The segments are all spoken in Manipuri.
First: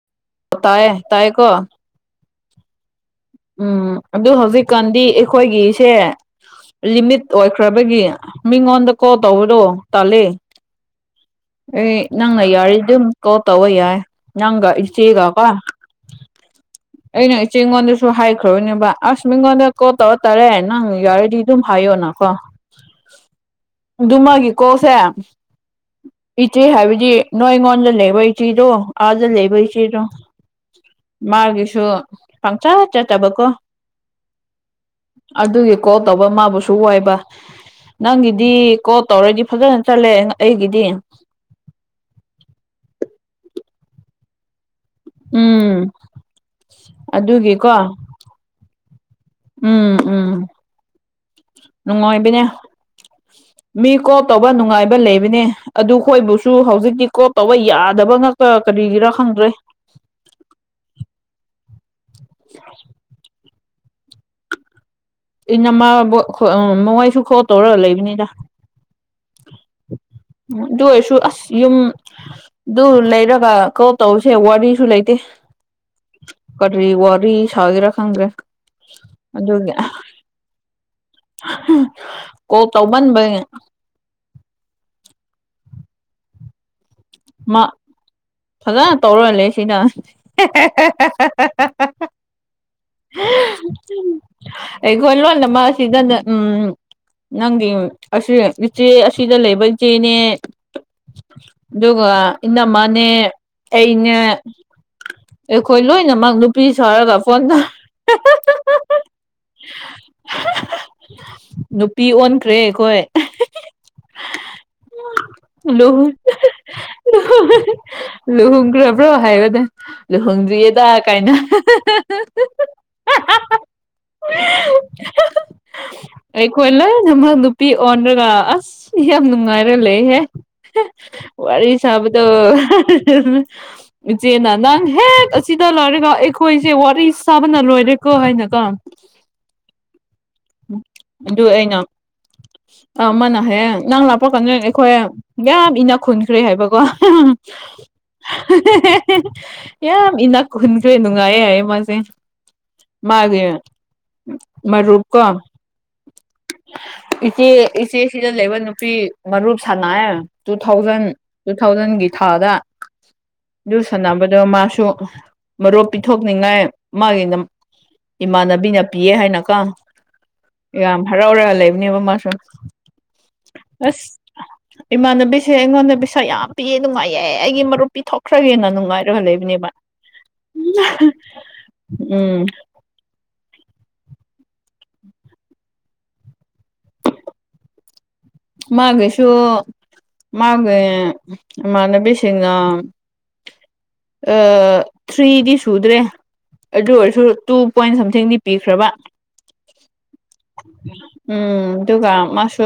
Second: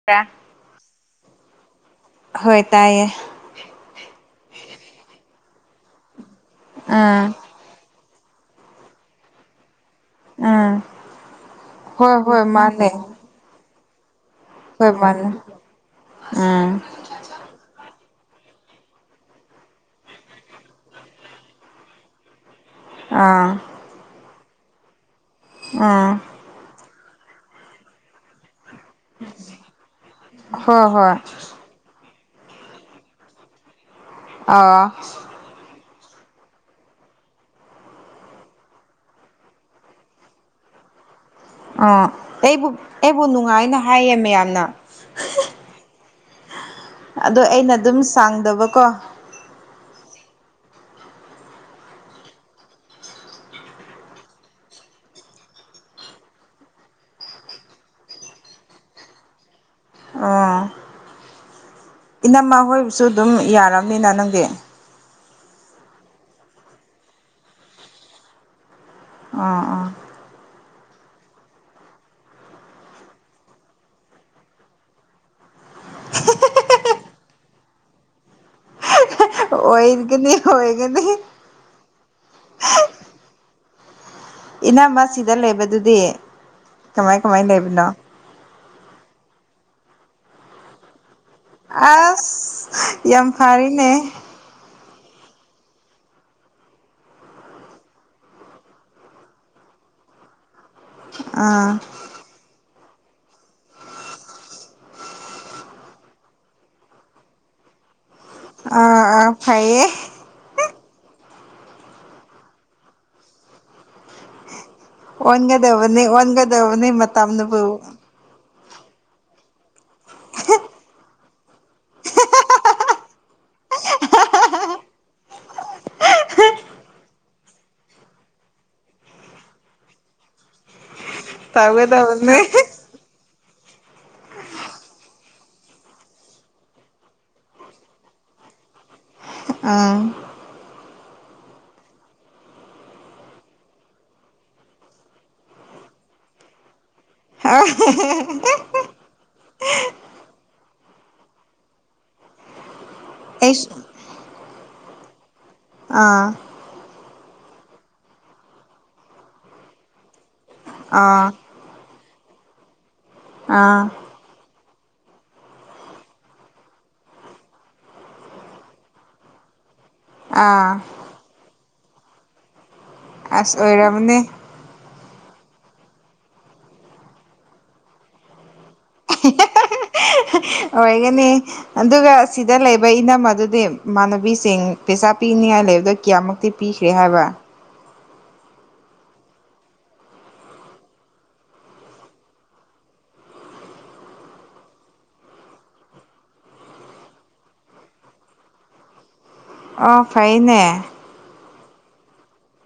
[unintelligible] ꯇꯥꯏꯌꯦ ꯇꯥꯏꯌꯦ ꯀꯣ ꯍꯣꯏ ꯇꯥꯏꯌꯦ ꯎꯝ ꯑꯗꯨ ꯍꯧꯖꯤꯛꯀꯥꯟꯗꯤ ꯑꯩꯈꯣꯏꯒꯤꯁꯦ ꯂꯤꯃꯤꯠ ꯑꯥ ꯑꯣꯏ ꯈ꯭ꯔꯕꯒꯤ ꯃꯤꯉꯣꯟꯗ ꯀꯣꯜ ꯇꯧꯕꯗꯣ ꯇꯥꯂꯦ ꯎꯝ ꯑꯦ ꯍꯣꯏ ꯅꯪꯅ ꯍꯣꯏ ꯌꯥꯔꯤ ꯃꯥꯅꯦ ꯑꯗꯨꯝ ꯀꯣꯜ ꯇꯧꯔ ꯌꯥꯏ ꯅꯪꯒ ꯍꯣꯏ ꯏꯆꯦꯒ ꯃꯥꯅꯦ ꯀꯣ ꯑꯥ ꯑꯩꯅ ꯏꯆꯦꯒꯣꯟ ꯁꯨ ꯍꯥꯏꯈ꯭ꯔꯣꯅꯦꯕ ꯑꯁ ꯃꯤꯉꯣꯟꯗ ꯀꯣꯜ ꯇꯧꯔ ꯇꯥꯔꯦ ꯅꯪ ꯌꯥꯔꯗꯤ ꯑꯗꯨꯝ ꯍꯥꯏꯌꯣꯅꯀꯣ ꯑꯥ ꯑꯗꯨꯃꯒꯤꯀꯣꯁꯦ ꯑꯥ ꯏꯆꯦ ꯍꯥꯏꯕꯗꯤ ꯅꯣꯏ ꯑꯩꯉꯣꯟꯗ ꯂꯩꯕ ꯏꯆꯦꯗꯣ ꯑꯥꯗ ꯂꯩꯕ ꯏꯆꯦꯗꯣ ꯍꯣꯏ ꯍꯣꯏ ꯃꯥꯒꯤꯁꯨ ꯄꯪꯆꯥ ꯆꯠꯇꯕꯀꯣ ꯑꯥ ꯑꯗꯨꯒꯤ ꯀꯣꯜ ꯇꯧꯕ ꯃꯥꯕꯨꯁꯨ ꯋꯥꯏꯕ ꯅꯪꯒꯤꯗꯤ ꯀꯣꯜ ꯇꯧꯔꯗꯤ ꯐꯖꯅ ꯆꯠꯂꯦ ꯑꯩꯒꯤꯗꯤ ꯑꯥ ꯑꯩꯕꯨ ꯑꯩꯕꯨ ꯅꯨꯡꯉꯥꯏꯅ ꯍꯥꯏꯌꯦ ꯃꯌꯥꯝꯅ ꯎꯝ ꯑꯗꯣ ꯑꯩꯅ ꯑꯗꯨꯒꯤꯀꯣ ꯑꯗꯨꯝ ꯁꯥꯡꯗꯕꯀꯣ ꯎꯝ ꯎꯝ ꯅꯨꯡꯉꯥꯏꯕꯅꯦ ꯃꯤ ꯀ꯭ꯔꯣꯞ ꯇꯧꯕ ꯅꯨꯡꯉꯥꯏꯕ ꯂꯩꯕꯅꯦ ꯑꯗꯨꯈꯣꯏꯕꯨꯁꯨ ꯍꯧꯖꯤꯛꯇꯤ ꯀ꯭ꯔꯣꯞ ꯇꯧꯕ ꯌꯥꯗꯕ ꯀ ꯀꯔꯤꯒꯤꯔ ꯈꯪꯗ꯭ꯔꯦ ꯑꯥ ꯏꯅꯝꯃ ꯍꯣꯏꯕꯁꯨ ꯑꯗꯨꯝ ꯌꯥꯔꯕꯅꯤꯅ ꯅꯪꯒꯤ ꯏ ꯅꯃ ꯃꯋꯥꯏꯁꯨ ꯈꯣꯛ ꯇꯧꯔꯒ ꯂꯩꯕꯅꯤꯗ ꯑꯥ ꯑꯥ ꯇꯧꯁꯨ ꯑꯁ ꯌ ꯑꯗꯨ ꯂꯩꯔꯒ ꯀꯣ ꯇꯧꯁꯦ ꯋꯥꯔꯤꯁꯨ ꯂꯩꯇꯦ ꯀꯔꯤ ꯋꯥꯔꯤ ꯁꯥꯎꯒꯤꯔ ꯈꯪꯗ꯭ꯔꯦ ꯑꯣꯏꯒꯅꯤ ꯑꯣꯏꯒꯅꯤ ꯀꯣꯛ ꯇꯧꯕꯟꯕꯩꯅꯦ ꯏꯅꯃ ꯁꯤꯗ ꯂꯩꯕꯗꯨꯗꯤ ꯀꯃꯥꯏ ꯀꯃꯥꯏ ꯃꯥ ꯂꯩꯕꯅꯣ ꯐꯖꯅ ꯇꯧꯔꯜꯂꯦ ꯁꯤꯅ ꯑꯁ ꯌꯥꯝ ꯐꯔꯅꯦ ꯑꯩꯈꯣ ꯂꯣꯟꯅ ꯃꯥ ꯁꯤꯗꯅ ꯎꯝ ꯅꯪꯒꯤ ꯑꯁꯤ ꯏꯆꯦ ꯑꯁꯤꯗ ꯂꯩꯕ ꯏꯆꯦꯅꯦ ꯑꯝ ꯏꯅꯃꯅꯦꯦ ꯑꯩ ꯏꯩꯅ ꯑꯩꯈꯣꯏ ꯂꯣꯏꯅꯃꯛ ꯅꯨꯄꯤ ꯁꯥꯔꯒ ꯐꯣꯟ ꯇꯧ ꯑ ꯑ ꯐꯔꯌꯦ ꯅꯨꯄꯤ ꯑꯣꯟꯈ꯭ꯔꯦ ꯑꯩꯈꯣꯏ ꯑꯣꯟꯒꯗꯕꯅꯤ ꯂꯨꯍ ꯑꯣꯟꯒꯗꯕꯅꯤ ꯃꯝꯅꯕꯨ ꯂꯨꯍꯒ꯭ꯔꯕ꯭ꯔꯣ ꯍꯥꯏꯕ ꯂꯨꯍꯣꯡꯗ꯭ꯔꯤꯌꯦꯗ ꯀꯥꯏꯅ ꯍ ꯑꯩꯈꯣꯏ ꯂꯣꯏꯅꯃꯛ ꯅꯨꯄꯤ ꯑꯣꯟꯔꯒ ꯑꯁ ꯌꯥꯝ ꯅꯨꯡꯉꯥꯏꯔ ꯂꯩꯍꯦ ꯋꯥꯔꯤ ꯁꯥꯕꯗ ꯇꯧꯒꯗꯕꯅꯤ ꯏꯆꯦꯅ ꯅꯪ ꯍꯦꯛ ꯑꯁꯤꯗ ꯂꯣꯏꯔꯦꯀꯣ ꯑꯩꯈꯣꯏꯁꯦ ꯋꯥꯔꯤ ꯁꯥꯕꯅ ꯂꯣꯏꯔꯦꯀꯣ ꯍꯥꯏꯅꯀ ꯑꯥ ꯑꯗꯨ ꯑꯩꯅ ꯑꯃꯅ ꯍꯌꯦꯡ ꯅꯪ ꯂꯥꯛꯄ ꯀꯥꯟꯗ ꯑꯩꯈꯣꯏ ꯌꯥꯝ ꯏꯅ ꯈꯨꯟꯈ꯭ꯔꯦ ꯍꯥꯏꯕꯀꯣ [unintelligible] ꯌꯥꯝ ꯏꯅꯥꯛ ꯈꯨꯟꯈ꯭ꯔꯦ ꯅꯨꯡꯉꯥꯏꯌꯦ ꯍꯥꯏꯌꯦ ꯃꯥꯁꯦ ꯃꯥꯒꯤ ꯑꯩꯁ ꯃꯨ ꯀ ꯑꯥ ꯏꯆꯦ ꯏꯆꯦꯁꯤꯗ ꯂꯩꯕ ꯅꯨꯄꯤ ꯃꯔꯨꯞ ꯁꯥꯟꯅꯥꯌꯦ ꯇꯨ ꯊꯥꯎꯖꯟ ꯑꯥ ꯇꯨ ꯊꯥꯎꯖꯟꯒꯤ ꯊꯥꯗ ꯑꯗꯨ ꯑꯥ ꯁꯟꯅꯕꯗꯣ ꯃꯥꯁꯨ ꯃꯔꯨꯞ ꯄꯤꯊꯣꯛꯅꯤꯡꯉꯥꯏ ꯃꯥꯒꯤ ꯏꯃꯥꯟꯅꯕꯤꯅ ꯄꯤꯌꯦ ꯍꯥꯏꯅꯀꯣ ꯑꯥ ꯌꯥꯝ ꯍꯔꯥꯎꯔ ꯂꯩꯕꯅꯦꯕ ꯃꯥꯁꯨ ꯑꯁ ꯑꯁ ꯑꯣꯏꯔꯝꯅꯤ ꯏꯃꯥꯟꯅꯕꯤꯁꯦ ꯑꯩꯉꯣꯟꯗ ꯄꯩꯁꯥ ꯌꯥꯝ ꯄꯤꯌꯦ ꯅꯨꯡꯉꯥꯏꯌꯦ ꯑꯩꯒꯤ ꯃꯔꯨꯞ ꯄꯤꯊꯣꯛꯈ꯭ꯔꯒꯦꯅ ꯅꯨꯡꯉꯥꯏꯔꯒ ꯂꯩꯕꯅꯦꯕ [inaudible] ꯑꯣꯏꯒꯅꯤ ꯑꯗꯨꯒ ꯎꯝ ꯁꯤꯗ ꯂꯩ ꯕꯩ ꯏꯅꯝꯃꯗꯨꯗꯤ ꯏꯃꯥꯟꯅꯕꯤꯁꯤꯡ ꯄꯩꯁꯥ ꯄꯤꯅꯤꯉꯥꯏ ꯂꯩꯕꯗꯣ ꯀꯌꯥꯃꯨꯛꯇꯤ ꯄꯤꯈ꯭ꯔꯦ ꯍꯥꯏꯕ ꯃꯥꯒꯁꯨ ꯃꯥꯒ ꯑꯃꯅ ꯄꯁꯒ ꯊ꯭ꯔꯤꯗꯤ ꯁꯨꯗ꯭ꯔꯦ ꯑꯗꯨ ꯑꯣꯏꯔꯁꯨ ꯇꯨ ꯄꯣꯏꯟ ꯁꯝꯊꯤꯡꯗꯤ ꯄꯤꯈ꯭ꯔꯕ ꯑꯣ ꯐꯥꯏꯅꯦ ꯎꯝ ꯑꯗꯨꯒ ꯃꯥꯁꯨ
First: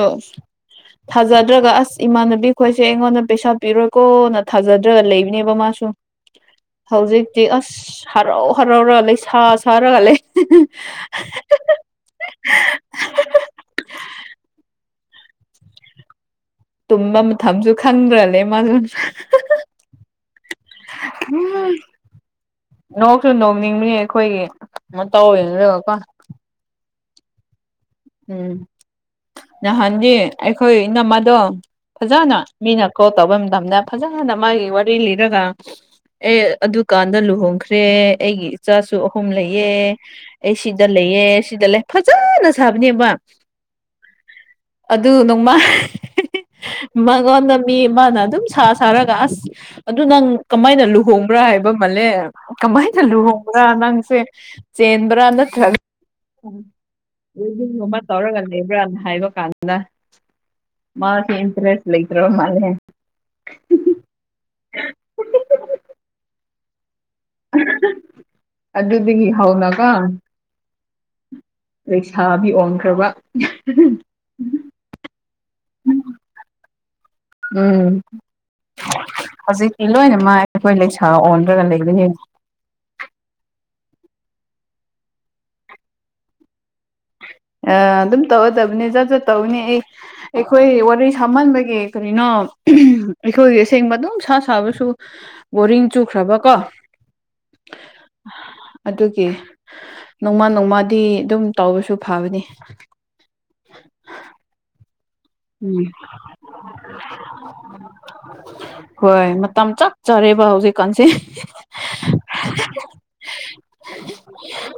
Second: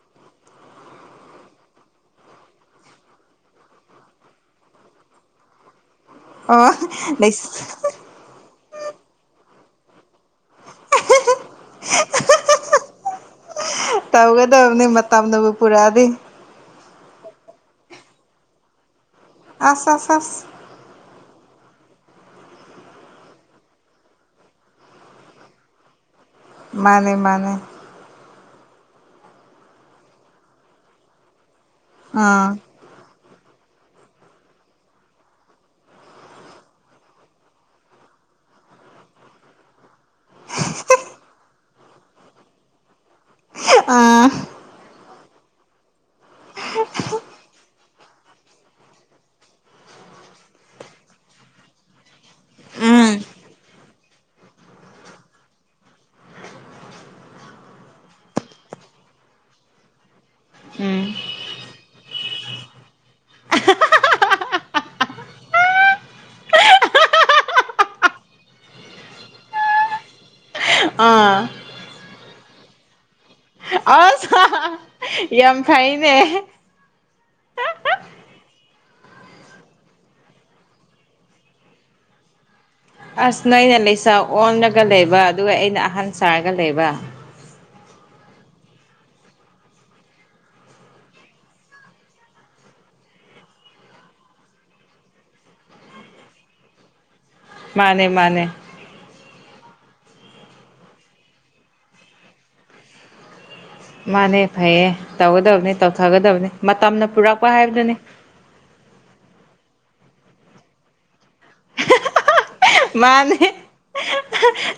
ꯊꯥꯖꯗ꯭ꯔꯒ ꯑꯁ ꯏꯃꯥꯟꯅꯕꯤ ꯈꯣꯏꯁꯦ ꯑꯩꯉꯣꯟꯗ ꯄꯩꯁꯥ ꯄꯤꯔꯣꯏꯀꯣꯅ ꯊꯥꯖꯗ꯭ꯔꯒ ꯂꯩꯕꯅꯦꯕ ꯃꯥꯁꯨ ꯑꯣ ꯍꯧꯖꯤꯛꯇꯤ ꯑꯁ ꯍꯔꯥꯎ ꯍꯔꯥꯎ ꯔꯒ ꯂꯩ ꯁꯥ ꯁꯥ ꯔꯉ ꯂꯩ [unintelligible] ꯇꯧꯒꯗꯕꯅꯤ ꯃꯇꯝꯅꯕꯨ ꯄꯨꯔꯛꯑꯗꯤ ꯇꯨꯝꯕ ꯃꯊꯝꯁꯨ ꯈꯪꯗ꯭ꯔꯅꯦ ꯃꯥꯁꯨ ꯑꯁ ꯑꯁ ꯑꯁ [unintelligible] ꯅꯣꯛꯁꯨ ꯅꯣꯛꯅꯤꯡꯕꯅꯤ ꯑꯩꯈꯣꯏꯒꯤ ꯃꯇꯧ ꯌꯦꯡꯔꯒꯀꯣ ꯃꯥꯅꯦ ꯃꯥꯅꯦ ꯎꯝ ꯅꯍꯥꯟꯗꯤ ꯑꯩꯈꯣꯏ ꯏꯅꯝꯃꯗꯣ ꯐꯖꯅ ꯑꯥ ꯃꯤꯅ ꯀꯣꯜ ꯇꯧꯕ ꯃꯇꯝꯗ ꯐꯖꯅ ꯃꯥꯒꯤ ꯋꯥꯔꯤ ꯂꯤꯔꯒ ꯑꯦ ꯑꯗꯨꯀꯥꯟꯗ ꯂꯨꯍꯣꯡꯈ꯭ꯔꯦ ꯑꯩꯒꯤ ꯏꯆꯥꯁꯨ ꯑꯍꯨꯝ ꯂꯩꯌꯦ ꯑꯩ ꯁꯤꯗ ꯂꯩꯌꯦ ꯁꯤꯗ ꯂꯩ ꯐꯖꯅ ꯁꯥꯕꯅꯦꯕ ꯑꯥ ꯑꯗꯨ ꯅꯣꯡꯃ ꯃꯉꯣꯟꯗ ꯃꯤ ꯑꯃꯅ ꯑꯗꯨꯝ ꯁꯥ ꯁꯥꯔꯒ ꯑꯁ ꯑꯗꯨ ꯅꯪ ꯀꯃꯥꯏꯅ ꯂꯨꯍꯣꯡꯕ꯭ꯔꯥ ꯍꯥꯏꯕ ꯃꯥꯜꯂꯦ ꯀꯃꯥꯏꯅ ꯎꯝ ꯂꯨꯍꯣꯡꯕ꯭ꯔꯥ ꯅꯪꯁꯦ ꯆꯦꯟꯕ꯭ꯔꯥ ꯅꯥꯠꯇꯔꯒ [unintelligible] ꯒꯨꯝꯒꯨꯝꯕ ꯇꯧꯔꯒ ꯂꯩꯕ꯭ꯔꯅ ꯍꯥꯏꯕ ꯀꯥꯟꯗ ꯎꯝ ꯃꯥꯁꯤ ꯏꯟꯇꯔꯦꯁ ꯂꯩꯇ꯭ꯔꯕ ꯃꯥꯜꯂꯦ ꯑꯗꯨꯗꯒꯤ ꯍꯧꯅꯀꯣ ꯑꯥ ꯂꯩꯁꯥꯕꯤ ꯑꯣꯟꯈ꯭ꯔꯕ ꯑꯁ ꯌꯥꯝ ꯐꯩꯅꯦ ꯎꯝ ꯍꯧꯖꯤꯛꯇꯤ ꯂꯣꯏꯅ ꯃꯥ ꯑꯩꯈꯣꯏ ꯂꯩꯁꯥ ꯑꯣꯟꯔꯒ ꯂꯩꯕꯅꯦ ꯑꯁ ꯅꯣꯏꯅ ꯂꯩꯁꯥ ꯑꯣꯜꯂꯒ ꯂꯩꯕ ꯑꯗꯨꯒ ꯑꯩꯅ ꯑꯍꯟ ꯁꯥꯔꯒ ꯂꯩꯕ ꯑ ꯑꯗꯨꯝ ꯇꯧꯒꯗꯕꯅꯦ ꯖꯠ ꯖꯠ ꯇꯧꯅꯤ ꯑꯩ ꯑꯩꯈꯣꯏ ꯋꯥꯔꯤ ꯁꯥꯃꯟꯕꯒꯤ ꯀꯔꯤꯅꯣ ꯑꯩꯈꯣꯏꯒꯤ ꯑꯁꯦꯡꯕ ꯑꯗꯨꯝ ꯁꯥ ꯁꯥꯕꯁꯨ ꯕꯣꯔꯤꯡ ꯆꯨꯈ꯭ꯔꯕ ꯀꯣ ꯃꯥꯅꯦ ꯃꯥꯅꯦ ꯑꯗꯨꯒꯤ ꯅꯣꯡꯃ ꯅꯣꯡꯃꯥꯗꯤ ꯑꯗꯨꯝ ꯇꯧꯕꯁꯨ ꯐꯕꯅꯤ ꯃꯥꯅꯦ ꯐꯩꯌꯦ ꯇꯧꯒꯗꯕꯅꯤ ꯎꯝ ꯇꯧꯊꯒꯗꯕꯅꯤ ꯃꯇꯝꯅ ꯄꯨꯔꯛꯄ ꯍꯥꯏꯕꯗꯨꯅꯤ ꯍꯣꯏ ꯃꯇꯝ ꯆꯞ ꯆꯔꯦꯕ ꯍꯧꯖꯤꯛꯀꯥꯟꯁꯦ ꯃꯥꯅꯦ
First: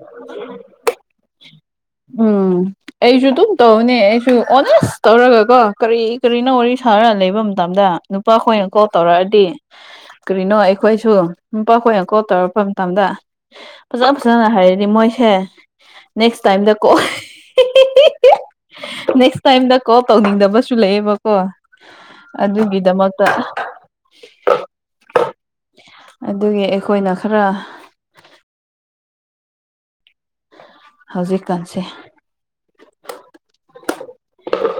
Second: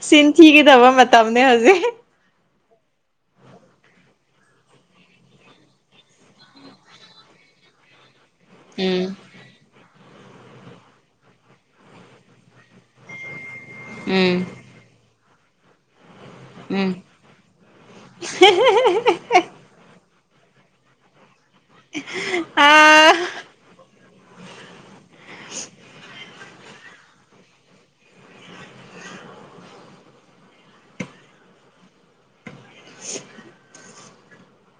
ꯁꯤꯟ ꯊꯤꯒꯗꯕ ꯃꯇꯝꯅꯦ ꯍꯧꯖꯤꯛ ꯎꯝ ꯑꯩꯁꯨ ꯑꯗꯨꯝ ꯇꯧꯕꯅꯦ ꯑꯩꯁꯨ ꯑꯣꯅꯦꯁ ꯇꯧꯔꯒ ꯀꯣ ꯀꯔꯤ ꯀꯔꯤꯅꯣ ꯋꯥꯔꯤ ꯁꯥꯔ ꯂꯩꯕ ꯃꯇꯝꯗ ꯅꯨꯄꯥꯈꯣꯏꯅ ꯀꯣꯜ ꯎꯝ ꯇꯧꯔꯛꯑꯗꯤ ꯀꯔꯤꯅꯣ ꯑꯩꯈꯣꯏꯁꯨ ꯅꯨꯄꯥꯈꯣꯏꯅ ꯀꯣꯜ ꯇꯧꯔꯛꯄ ꯃꯇꯝꯗ ꯐꯖ ꯎꯝ ꯐꯖꯅ ꯍꯥꯏꯔꯗꯤ ꯃꯣꯏꯁꯦ ꯅꯦꯛꯁ ꯇꯥꯏꯗ ꯀꯣ ꯎꯝ ꯍꯤꯍꯤꯍꯤꯍꯤ ꯅꯦꯛꯁ ꯇꯥꯏꯝꯗꯣ ꯀꯣꯜ ꯇꯧꯅꯤꯡꯗꯕꯁꯨ ꯂꯩꯌꯦꯕꯀꯣ ꯑ ꯑꯗꯨꯒꯤꯗꯃꯛ ꯑꯗꯨꯒꯤ ꯑꯩꯈꯣꯏꯅ ꯈꯔ ꯍꯧꯖꯤꯛꯀꯥꯟꯁꯦ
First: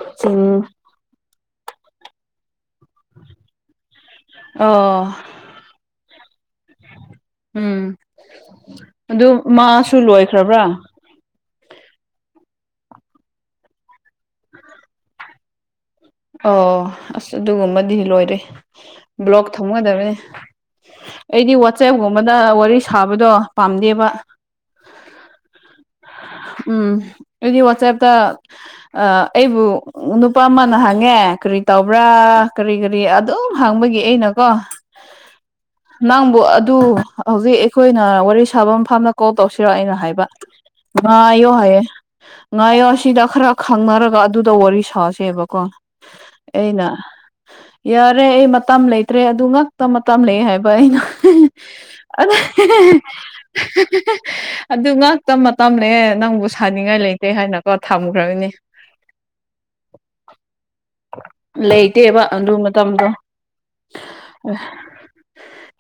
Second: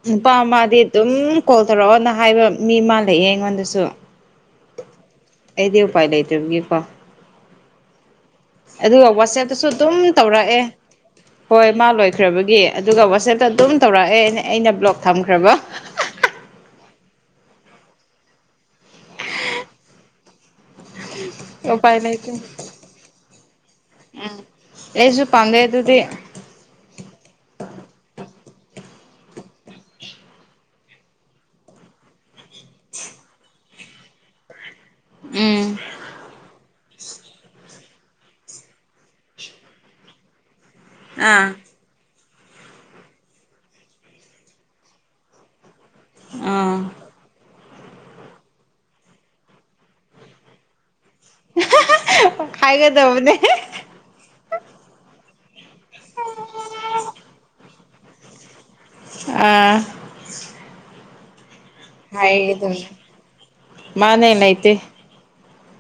ꯅꯨꯄ ꯆꯤꯡ ꯑꯃꯗꯤ ꯑꯗꯨꯝ ꯀꯣꯜ ꯇꯧꯔꯛꯑꯣꯅ ꯍꯥꯏꯕ ꯃꯤ ꯑꯃ ꯂꯩꯑꯦ ꯑꯩꯉꯣꯟꯗꯁꯨ ꯑꯣ ꯑꯩꯗꯤ ꯎꯄꯥꯏ ꯂꯩꯇꯕꯒꯤꯀꯣ ꯎꯝ ꯑꯗꯨꯒ ꯑꯗꯨ ꯋꯥꯆꯦꯞꯇꯁꯨ ꯑꯗꯨꯝ ꯃꯥꯁꯨ ꯇꯧꯔꯛꯑꯦ ꯂꯣꯏꯈ꯭ꯔꯕ꯭ꯔꯥ ꯍꯣꯏ ꯃꯥ ꯂꯣꯏꯈ꯭ꯔꯕꯒꯤ ꯑꯗꯨꯒ ꯋꯥꯆꯦꯞꯇ ꯑꯗꯨꯝ ꯇꯧꯔꯛꯑꯦ ꯑꯩꯅ ꯕ꯭ꯂꯣꯛ ꯊꯝꯈ꯭ꯔꯕ ꯑꯣ ꯑꯁ ꯑꯗꯨꯒꯨꯝꯕꯗꯤ ꯂꯣꯏꯔꯦ ꯕ꯭ꯂꯣꯛ ꯊꯝꯒꯗꯕꯅꯤ ꯑꯩꯗꯤ ꯎꯄꯥꯏ ꯂꯩꯇꯦ ꯋꯥꯆꯦꯞꯒꯨꯝꯕꯗ ꯋꯥꯔꯤ ꯁꯥꯕꯗꯣ ꯄꯥꯝꯗꯦꯕ ꯑꯩꯁꯨ ꯄꯥꯝꯖꯩ ꯑꯗꯨꯗꯤ ꯑꯗꯨꯗꯤ ꯋꯥꯆꯦꯞꯇ ꯑꯩꯕꯨ ꯅꯨꯄꯥ ꯑꯃꯅ ꯍꯥꯏ ꯍꯪꯉꯦ ꯀꯔꯤ ꯇꯧꯕ꯭ꯔꯥ ꯀꯔꯤ ꯀꯔꯤ ꯑꯗꯨꯝ ꯍꯥꯡꯕꯒꯤ ꯑꯩꯅꯀꯣ ꯎꯝ ꯅꯪꯕꯨ ꯑꯗꯨ ꯍꯧꯖꯤꯛ ꯑꯩꯈꯣꯏꯅ ꯋꯥꯔꯤ ꯁꯥꯕ ꯃ ꯐꯥꯝꯗ ꯀꯣꯜ ꯇꯧꯁꯤꯔꯛꯑꯣ ꯑꯩꯅ ꯍꯥꯏꯕ ꯑ ꯏꯣ ꯑꯥ ꯍꯥꯏꯌꯦ ꯉꯥꯌꯣ ꯁꯤꯗ ꯈꯔ ꯈꯪꯅꯔꯒ ꯑꯗꯨꯗ ꯋꯥꯔꯤ ꯁꯥꯁꯦꯕꯀꯣ ꯑꯥ ꯑꯩꯅ ꯌꯥꯔꯦ ꯑꯩ ꯃꯇꯝ ꯂꯩꯇ꯭ꯔꯦ ꯑꯗꯨ ꯉꯥꯛꯇ ꯃꯇꯝ ꯂꯩ ꯍꯥꯏꯕ ꯑꯩꯅ ꯍꯥꯏꯒꯗꯕꯅꯦ [unintelligible] ꯑꯗꯨ ꯉꯥꯛꯇ ꯃꯇꯝꯅꯦ ꯑꯦ ꯅꯪꯕꯨ ꯁꯥꯅꯤꯡꯉꯥꯏ ꯂꯩ ꯀꯩ ꯍꯥꯏꯅꯀꯣ ꯊꯝꯈ꯭ꯔꯕꯅꯤ ꯑ ꯂꯩꯇꯦꯕ ꯑꯗꯨ ꯍꯥꯏꯒꯗꯕꯅꯦ ꯃꯇꯝꯗꯣ ꯃꯥꯅꯦ ꯂꯩꯇꯦ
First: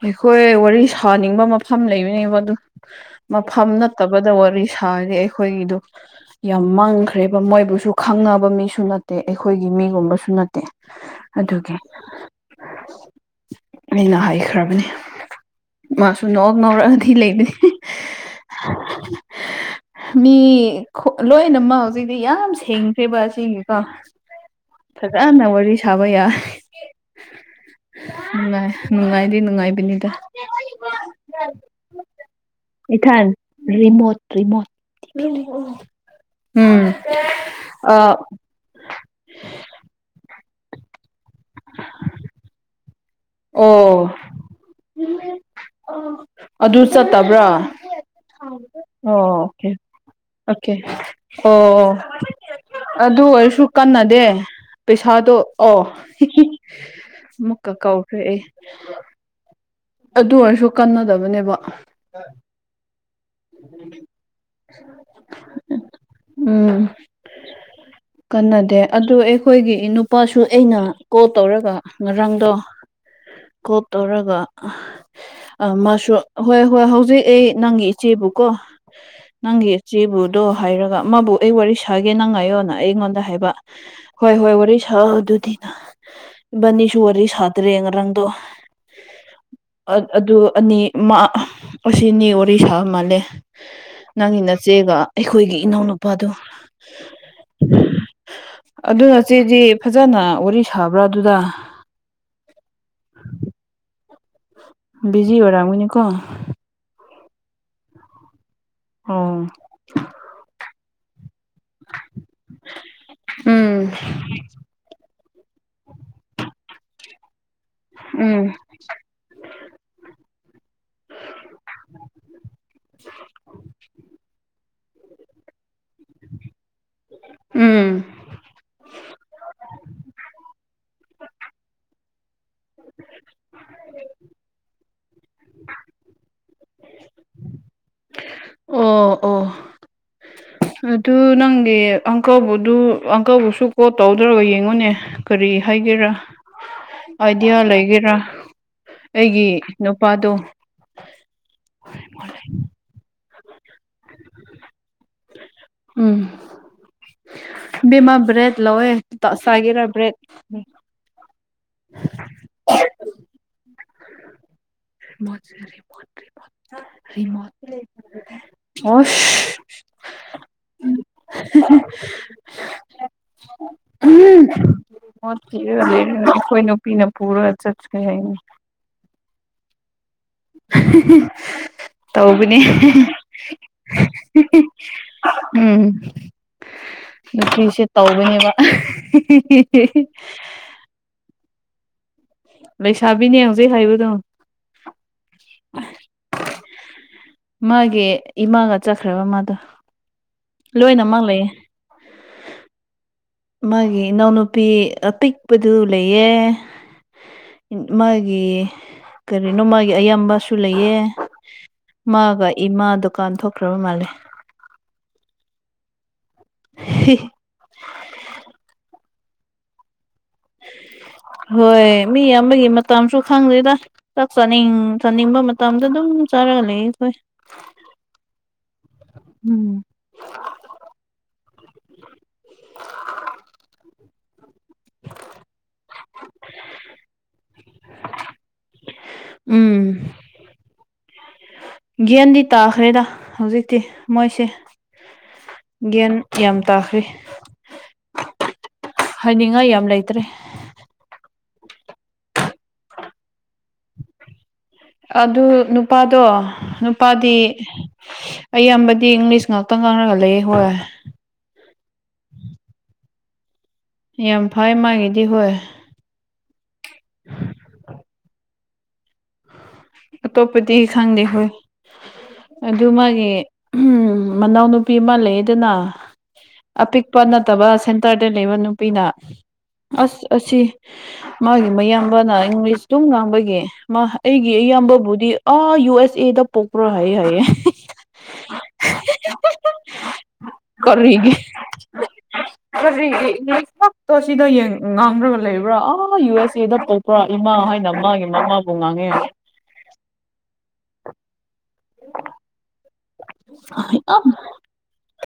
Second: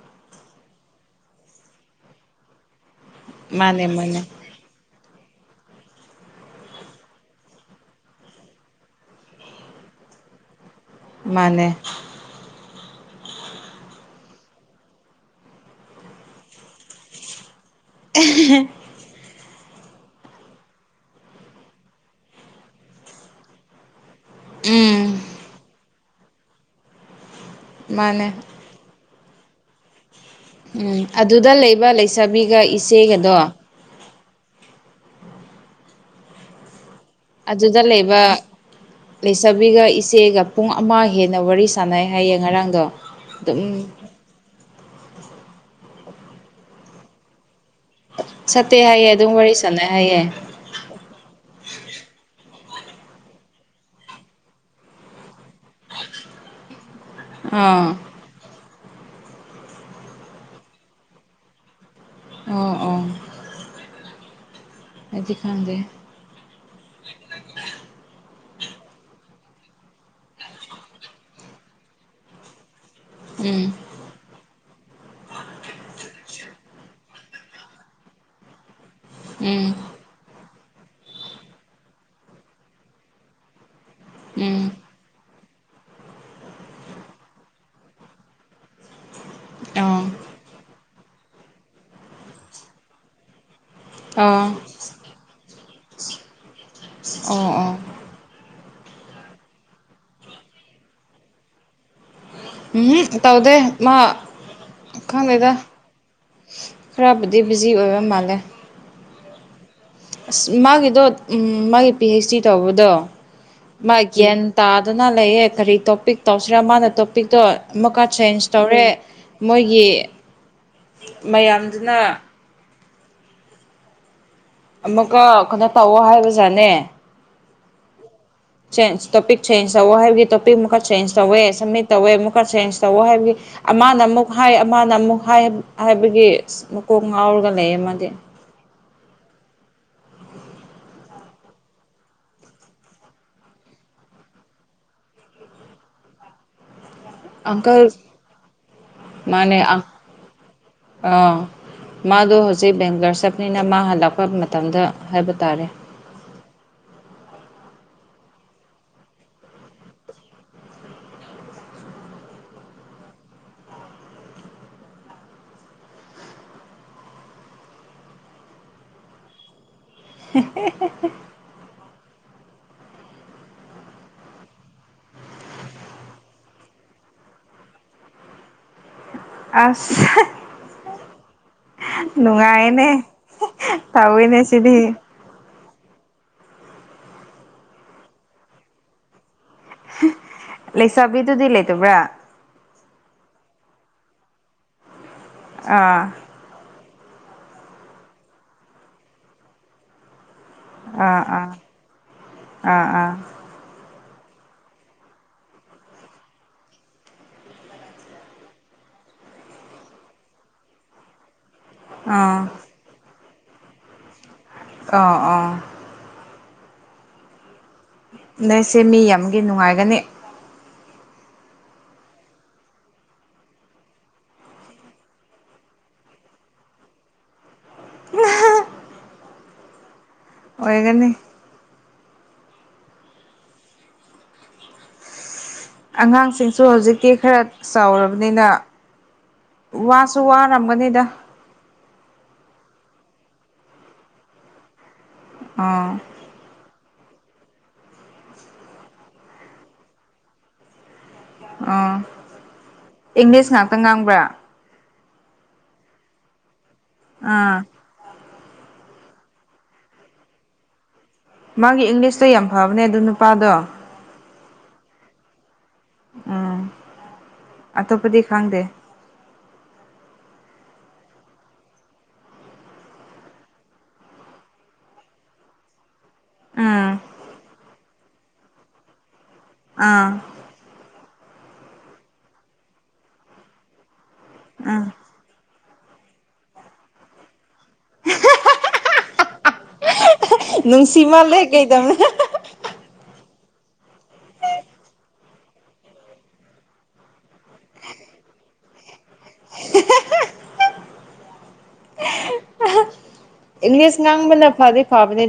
ꯑꯩꯈꯣꯏ ꯋꯥꯔꯤ ꯁꯥꯅꯤꯡꯕ ꯃꯐꯝ ꯂꯩꯕꯅꯦꯕ ꯑꯗꯨ ꯃꯐꯝ ꯃꯥꯅꯦ ꯃꯥꯅꯦ ꯅꯠꯇꯕꯗ ꯋꯥꯔꯤ ꯁꯥꯔꯗꯤ ꯑꯩꯈꯣꯏꯒꯤꯗꯣ ꯌꯥꯝ ꯃꯥꯡꯈ꯭ꯔꯦꯕ ꯃꯣꯏꯕꯨꯁꯨ ꯈꯪꯉꯕ ꯃꯤꯁꯨ ꯅꯠꯇꯦ ꯑꯩꯈꯣꯏꯒꯤ ꯃꯤꯒꯨꯝꯕꯁꯨ ꯅꯠꯇꯦ ꯃꯥꯅꯦ ꯑꯗꯨꯒꯤ ꯑꯩꯅ ꯍꯥꯏꯈ꯭ꯔꯕꯅꯤ ꯃꯥꯁꯨ ꯅꯣꯛ ꯅꯧꯔꯛꯑꯗꯤ ꯂꯩꯕꯅꯤ ꯃꯤ ꯂꯣꯏꯅꯃꯛ ꯍꯧꯖꯤꯛꯇꯤ ꯌꯥꯝ ꯁꯦꯡꯈ꯭ꯔꯦꯕ ꯑꯁꯤꯒꯤꯀꯣ ꯎꯝ ꯐꯖꯅ ꯋꯥꯔꯤ ꯁꯥꯕ ꯌꯥ ꯃꯥꯅꯦ ꯅꯨꯡꯉꯥꯏ ꯅꯨꯡꯉꯥꯏꯔꯤ ꯅꯨꯡꯉꯥꯏꯕꯅꯤꯗ ꯎꯝ ꯑꯗꯨꯗ ꯂꯩꯕ ꯂꯩꯁꯥꯕꯤꯒ ꯏꯊꯥꯟ ꯏꯆꯦꯒꯗꯣ ꯔꯤꯃꯣꯠ ꯔꯤꯃꯣꯠ ꯎꯝ ꯑꯗꯨꯗ ꯑ ꯂꯩꯕ ꯂꯩꯁꯥꯕꯤꯒ ꯏꯆꯦꯒ ꯄꯨꯡ ꯑꯃ ꯍꯦꯟꯅ ꯋꯥꯔꯤ ꯁꯥꯟꯅꯩ ꯍꯥꯏꯌꯦ ꯉꯔꯥꯡꯗꯣ ꯑꯗꯨꯝ ꯑꯣ ꯑꯗꯨ ꯆꯠꯇꯕ꯭ꯔꯥ ꯑꯣ ꯆꯠꯇꯦ ꯍꯥꯏꯌꯦ ꯑꯗꯨꯝ ꯋꯥꯔꯤ ꯁꯥꯟꯅꯩ ꯍꯥꯏꯌꯦ ꯑꯣꯀꯦ ꯑꯣ ꯑꯗꯨ ꯑꯣꯏꯔꯁꯨ ꯀꯟꯅꯗꯦ ꯄꯩꯁꯥꯗꯣ ꯑꯣ ꯃꯨꯀ ꯑꯥ ꯀꯧꯈ꯭ꯔꯦ ꯑꯗꯨ ꯑꯣꯏꯔꯁꯨ ꯀꯟꯅꯗꯕꯅꯦꯕ ꯑꯣ ꯑꯣ ꯑꯗꯨꯖꯤꯗꯤ ꯈꯥꯟꯒꯤ ꯎꯝ ꯀꯟꯅꯗꯦ ꯑꯗꯣ ꯑꯩꯈꯣꯏꯒꯤ ꯅꯨꯄꯥꯁꯨ ꯑꯩꯅ ꯀꯣꯜ ꯇꯧꯔꯒ ꯉꯔꯥꯡꯗꯣ ꯎꯝ ꯀꯣꯜ ꯇꯧꯔꯒ ꯃꯁꯨ ꯍꯣꯏ ꯍꯣꯏ ꯍꯧꯖꯤꯛ ꯑꯩ ꯅꯪꯒꯤ ꯏꯆꯦꯕꯨꯀꯣ ꯅꯪ ꯎꯝ ꯆꯦꯕꯨꯗꯣ ꯍꯥꯏꯔꯒ ꯃꯥꯕꯨ ꯑꯩ ꯋꯥꯔꯤ ꯁꯥꯒꯦꯅ ꯉꯥꯏꯌꯣꯅ ꯑꯩꯉꯣꯟꯗ ꯍꯥꯏꯕ ꯍꯣꯏ ꯍꯣꯏ ꯎꯝ ꯋꯥꯔꯤ ꯁꯥ ꯑꯗꯨꯗꯤꯅ ꯅꯤꯁꯨ ꯋꯥꯔꯤ ꯁꯥꯇꯔꯦꯔꯪꯗꯣ ꯑꯥ ꯑꯗꯨ ꯑꯅꯤ ꯑꯁꯤꯅꯤ ꯋꯥꯔꯤ ꯁꯥꯕ ꯃꯥꯜꯂꯦ ꯅꯪꯒꯤ ꯑꯥ ꯅꯆꯦꯒ ꯑꯩꯈꯣꯏꯒꯤ ꯏꯅꯥꯎꯅꯨꯄꯥꯗꯨ ꯑꯣ ꯑꯣꯥ ꯑꯗꯨꯅꯆꯦꯗꯤ ꯐꯖꯅ ꯋꯥꯔꯤ ꯁꯥꯕ꯭ꯔꯥ ꯑꯗꯨꯗ ꯎꯝ ꯇꯧꯗꯦ ꯃꯥ ꯕꯤꯖꯤ ꯍ ꯈꯪꯗꯦꯗ ꯔꯥꯒꯨꯅꯤ ꯀꯣ ꯈꯔꯕꯨꯗꯤ ꯕꯤꯖꯤ ꯑꯣꯏꯕ ꯃꯥꯜꯂꯦ ꯑꯣ ꯑꯁ ꯃꯥꯒꯤꯗꯣ ꯃꯥꯒꯤ ꯄꯤ ꯍꯩꯆ ꯗꯤ ꯇꯧꯕꯗꯣ ꯎꯝ ꯃꯥ ꯒ꯭ꯌꯥꯟ ꯇꯥꯗꯅ ꯂꯩꯌꯦ ꯀꯔꯤ ꯇꯣꯄꯤꯛ ꯇꯧꯁꯤꯔꯥ ꯃꯥꯅ ꯇꯣꯄꯤꯛꯇꯣ ꯑꯃꯨꯛꯀ ꯆꯦꯟꯖ ꯎꯝ ꯇꯧꯔꯦ ꯃꯣꯏꯒꯤ ꯃꯌꯥꯝꯗꯨꯅ [inaudible] ꯑꯃꯨꯛꯀ ꯑꯩꯈꯣꯏꯅ ꯇꯧꯑꯣ ꯍꯥꯏꯕꯖꯥꯠꯅꯦ ꯎꯝ ꯆꯦꯟꯖ ꯇꯣꯄꯤꯛ ꯆꯦꯟꯖ ꯇꯧꯋ ꯍꯥꯏꯕꯒꯤ ꯇꯣꯄꯤꯛ ꯑꯃꯨꯛꯀ ꯆꯦꯟꯖ ꯇꯧꯋꯦ ꯁꯝꯃꯤꯠ ꯇꯧꯋꯦ ꯑꯃꯨꯛꯀ ꯆꯦꯟꯖ ꯇꯧꯋ ꯍꯥꯏꯕꯒꯤ ꯑꯃꯅ ꯑꯃꯨꯛ ꯍꯥꯏ ꯑꯃꯅ ꯑꯃꯨꯛ ꯍꯥꯏ ꯍꯥꯏꯕꯒꯤ ꯃꯀꯣꯡ ꯉꯥꯎꯔꯒ ꯂꯩ ꯃꯥ ꯑꯣ ꯑꯣ ꯑꯗꯨ ꯅꯪꯒꯤ ꯑꯪꯀꯕꯨꯗꯨ ꯑꯪꯀꯜꯕꯨꯁꯨ ꯀꯣꯜ ꯇꯧꯗ꯭ꯔꯕ ꯌꯦꯡꯉꯨꯅꯦ ꯀꯔꯤ ꯍꯥꯏꯒꯦꯔꯥ ꯑꯥꯏꯗꯤꯌꯥ ꯑꯪꯀꯜ ꯂꯩꯒꯦꯔꯥ ꯑꯩꯒꯤ ꯃꯥꯅꯦ ꯅꯨꯄꯥꯗꯣ ꯑꯥ ꯃꯥꯗ ꯍꯧꯖꯤꯛ ꯕꯦꯡꯒꯔꯁꯦ ꯅꯤꯅ ꯃꯥꯥꯟ ꯂꯥꯛꯄ ꯃꯇꯝꯗ ꯍꯥꯏꯕ ꯇꯥꯔꯦ ꯎꯝ ꯕꯤꯃ ꯕ꯭ꯔꯦꯠ ꯂꯋꯦ ꯁꯒꯤꯦꯔ ꯭ꯔꯦꯠ ꯃꯖꯦ ꯑꯣꯁ [inaudible] [inaudible] ꯎꯔ ꯑꯩꯈꯣꯏ ꯅꯨꯄꯤꯅ ꯄꯨꯔꯒ ꯆꯠꯀꯦ ꯍꯥꯏꯅꯤ ꯑꯁ ꯇꯧꯕꯅꯦ ꯅꯨꯡꯉꯥꯏꯅꯦ ꯇꯥꯎꯏꯅꯦ ꯁꯤꯗꯤ ꯎꯝ ꯅꯨꯄꯤꯁꯦ ꯇꯧꯕꯅꯦꯕ ꯂꯩꯁꯥꯕꯤꯗꯨꯗꯤ ꯂꯩꯇꯕ꯭ꯔꯥ ꯂꯩꯁꯥꯕꯤꯅꯦ ꯍꯧꯡꯖꯩ ꯍꯥꯏꯕꯗꯝ ꯑꯥ ꯃꯥꯒꯤ ꯏꯃꯥꯒ ꯆꯠꯈ꯭ꯔꯕ ꯃꯥꯗꯣ ꯂꯣꯏꯅꯃꯛ ꯎꯝ ꯂꯩꯌꯦ ꯎꯝ ꯎꯝ ꯎꯝ ꯃꯥꯒꯤ ꯏꯅꯥꯎꯅꯨꯄꯤ ꯑꯄꯤꯛꯄꯗꯨ ꯂꯩꯌꯦ ꯃꯥꯒꯤ ꯀꯔꯤꯅꯣ ꯃꯥꯒꯤ ꯑꯌꯥꯝꯕꯁꯨ ꯂꯩꯌꯦ ꯑꯥ ꯃꯥꯒ ꯏꯃꯥ ꯗꯨꯀꯥꯟ ꯊꯣꯛꯈ꯭ꯔꯕ ꯃꯥꯜꯂꯦ ꯑꯥ ꯑꯥ ꯍꯤ ꯅꯁꯦ ꯃꯤ ꯌꯥꯝꯒꯤ ꯅꯨꯡꯉꯥꯏꯒꯅꯤ ꯍꯣꯏ ꯃꯤ ꯑꯃꯒꯤ ꯃꯇꯝꯁꯨ ꯈꯪꯗ꯭ꯔꯤꯗ ꯆꯥꯛ ꯆꯥꯅꯤꯡ ꯆꯥꯅꯤꯡꯕ ꯃꯇꯝꯗ ꯑꯗꯨꯝ ꯆꯥꯔꯒ ꯂꯩ ꯑꯩꯈꯣꯏ ꯎ ꯎꯝ ꯑꯣꯏꯒꯅꯤ [inaudible] ꯑꯉꯥꯡꯁꯤꯡꯁꯨ ꯍꯧꯖꯤꯛꯇꯤ ꯈꯔ ꯆꯥꯎꯔꯕꯅꯤꯅ ꯎꯝ ꯋꯥꯁꯨ ꯋꯥꯔꯝꯒꯅꯤꯗ ꯒꯟꯗꯤ ꯇꯥꯈ꯭ꯔꯦꯗ ꯍꯧꯖꯤꯛꯇꯤ ꯃꯣꯏꯁꯦ ꯑꯥ ꯒꯟ ꯀ꯭ ꯌꯥꯝ ꯇꯥꯈ꯭ꯔꯦ ꯍꯥꯏꯅꯤꯡꯉꯥꯏ ꯌꯥꯝ ꯂꯩꯇ꯭ꯔꯦ ꯑꯣ ꯏꯪꯂꯤꯁ ꯉꯥꯛꯇ ꯉꯥꯡꯕ꯭ꯔꯥ ꯑꯗꯨ ꯅꯨꯄꯥꯗꯣ ꯅꯨꯄꯥꯗꯤ ꯑꯥ ꯑꯩꯌꯥꯝꯕꯗꯤ ꯏꯪꯂꯤꯁ ꯉꯥꯛꯇ ꯉꯥꯡꯔꯒ ꯂꯩ ꯍꯣꯏ ꯃꯥꯒꯤ ꯏꯪꯂꯤꯁꯇ ꯌꯥꯝ ꯐꯕꯅꯦ ꯑꯗꯨ ꯅꯨꯄꯥꯗꯣ ꯌꯥꯝ ꯐꯩ ꯃꯥꯒꯤꯗꯤ ꯍꯣꯏ ꯎꯝ ꯑꯇꯣꯞꯄꯗꯤ ꯈꯪꯗꯦ ꯑꯇꯣꯞꯄꯗꯤ ꯈꯪꯗꯦ ꯍꯣꯏ ꯑꯗꯨ ꯃꯥꯒꯤ ꯃꯅꯥꯎꯅꯨꯄꯤ ꯑꯃ ꯂꯩꯗꯅ ꯎꯝ ꯑꯄꯤꯛꯄ ꯅꯠꯇꯕ ꯁꯦꯟꯇꯔꯗ ꯂꯩꯕ ꯅꯨꯄꯤꯅ ꯑꯥ ꯑꯁ ꯑꯁꯤ ꯃꯥꯒꯤ ꯃꯌꯥꯝꯕꯅ ꯏꯪꯂꯤꯁ ꯇꯨꯝ ꯉꯥꯡꯕꯒꯤ ꯃꯥ ꯑꯩꯒꯤ ꯎꯝ ꯑꯌꯥꯝꯕꯕꯨꯗꯤ ꯑ ꯌꯨ ꯑꯦꯁ ꯑꯦꯗ ꯄꯣꯛꯄ꯭ꯔꯣ ꯍꯥꯏꯑꯦ ꯍꯥꯏꯌꯦꯦ ꯅꯨꯡꯁꯤ ꯃꯥꯜꯂꯦ ꯀꯩꯗꯃꯦ ꯖꯤ ꯏꯪꯂꯤꯁ ꯈꯛꯇꯣ ꯁꯤꯗ ꯉꯥꯡꯈ꯭ꯔꯒ ꯂꯩꯕ꯭ꯔꯥ ꯑꯥ ꯌꯨ ꯑꯦꯁ ꯑꯦꯗ ꯄꯨꯔꯥ ꯏꯃꯥ ꯍꯥꯏꯅ ꯃꯥꯒꯤ ꯃꯃꯥꯕꯨ ꯉꯥꯡꯉꯦ ꯏꯅꯤꯗꯤ ꯁꯉꯥꯡ ꯃ ꯂ ꯐꯥꯗꯤ ꯐꯥꯕꯅꯦꯗ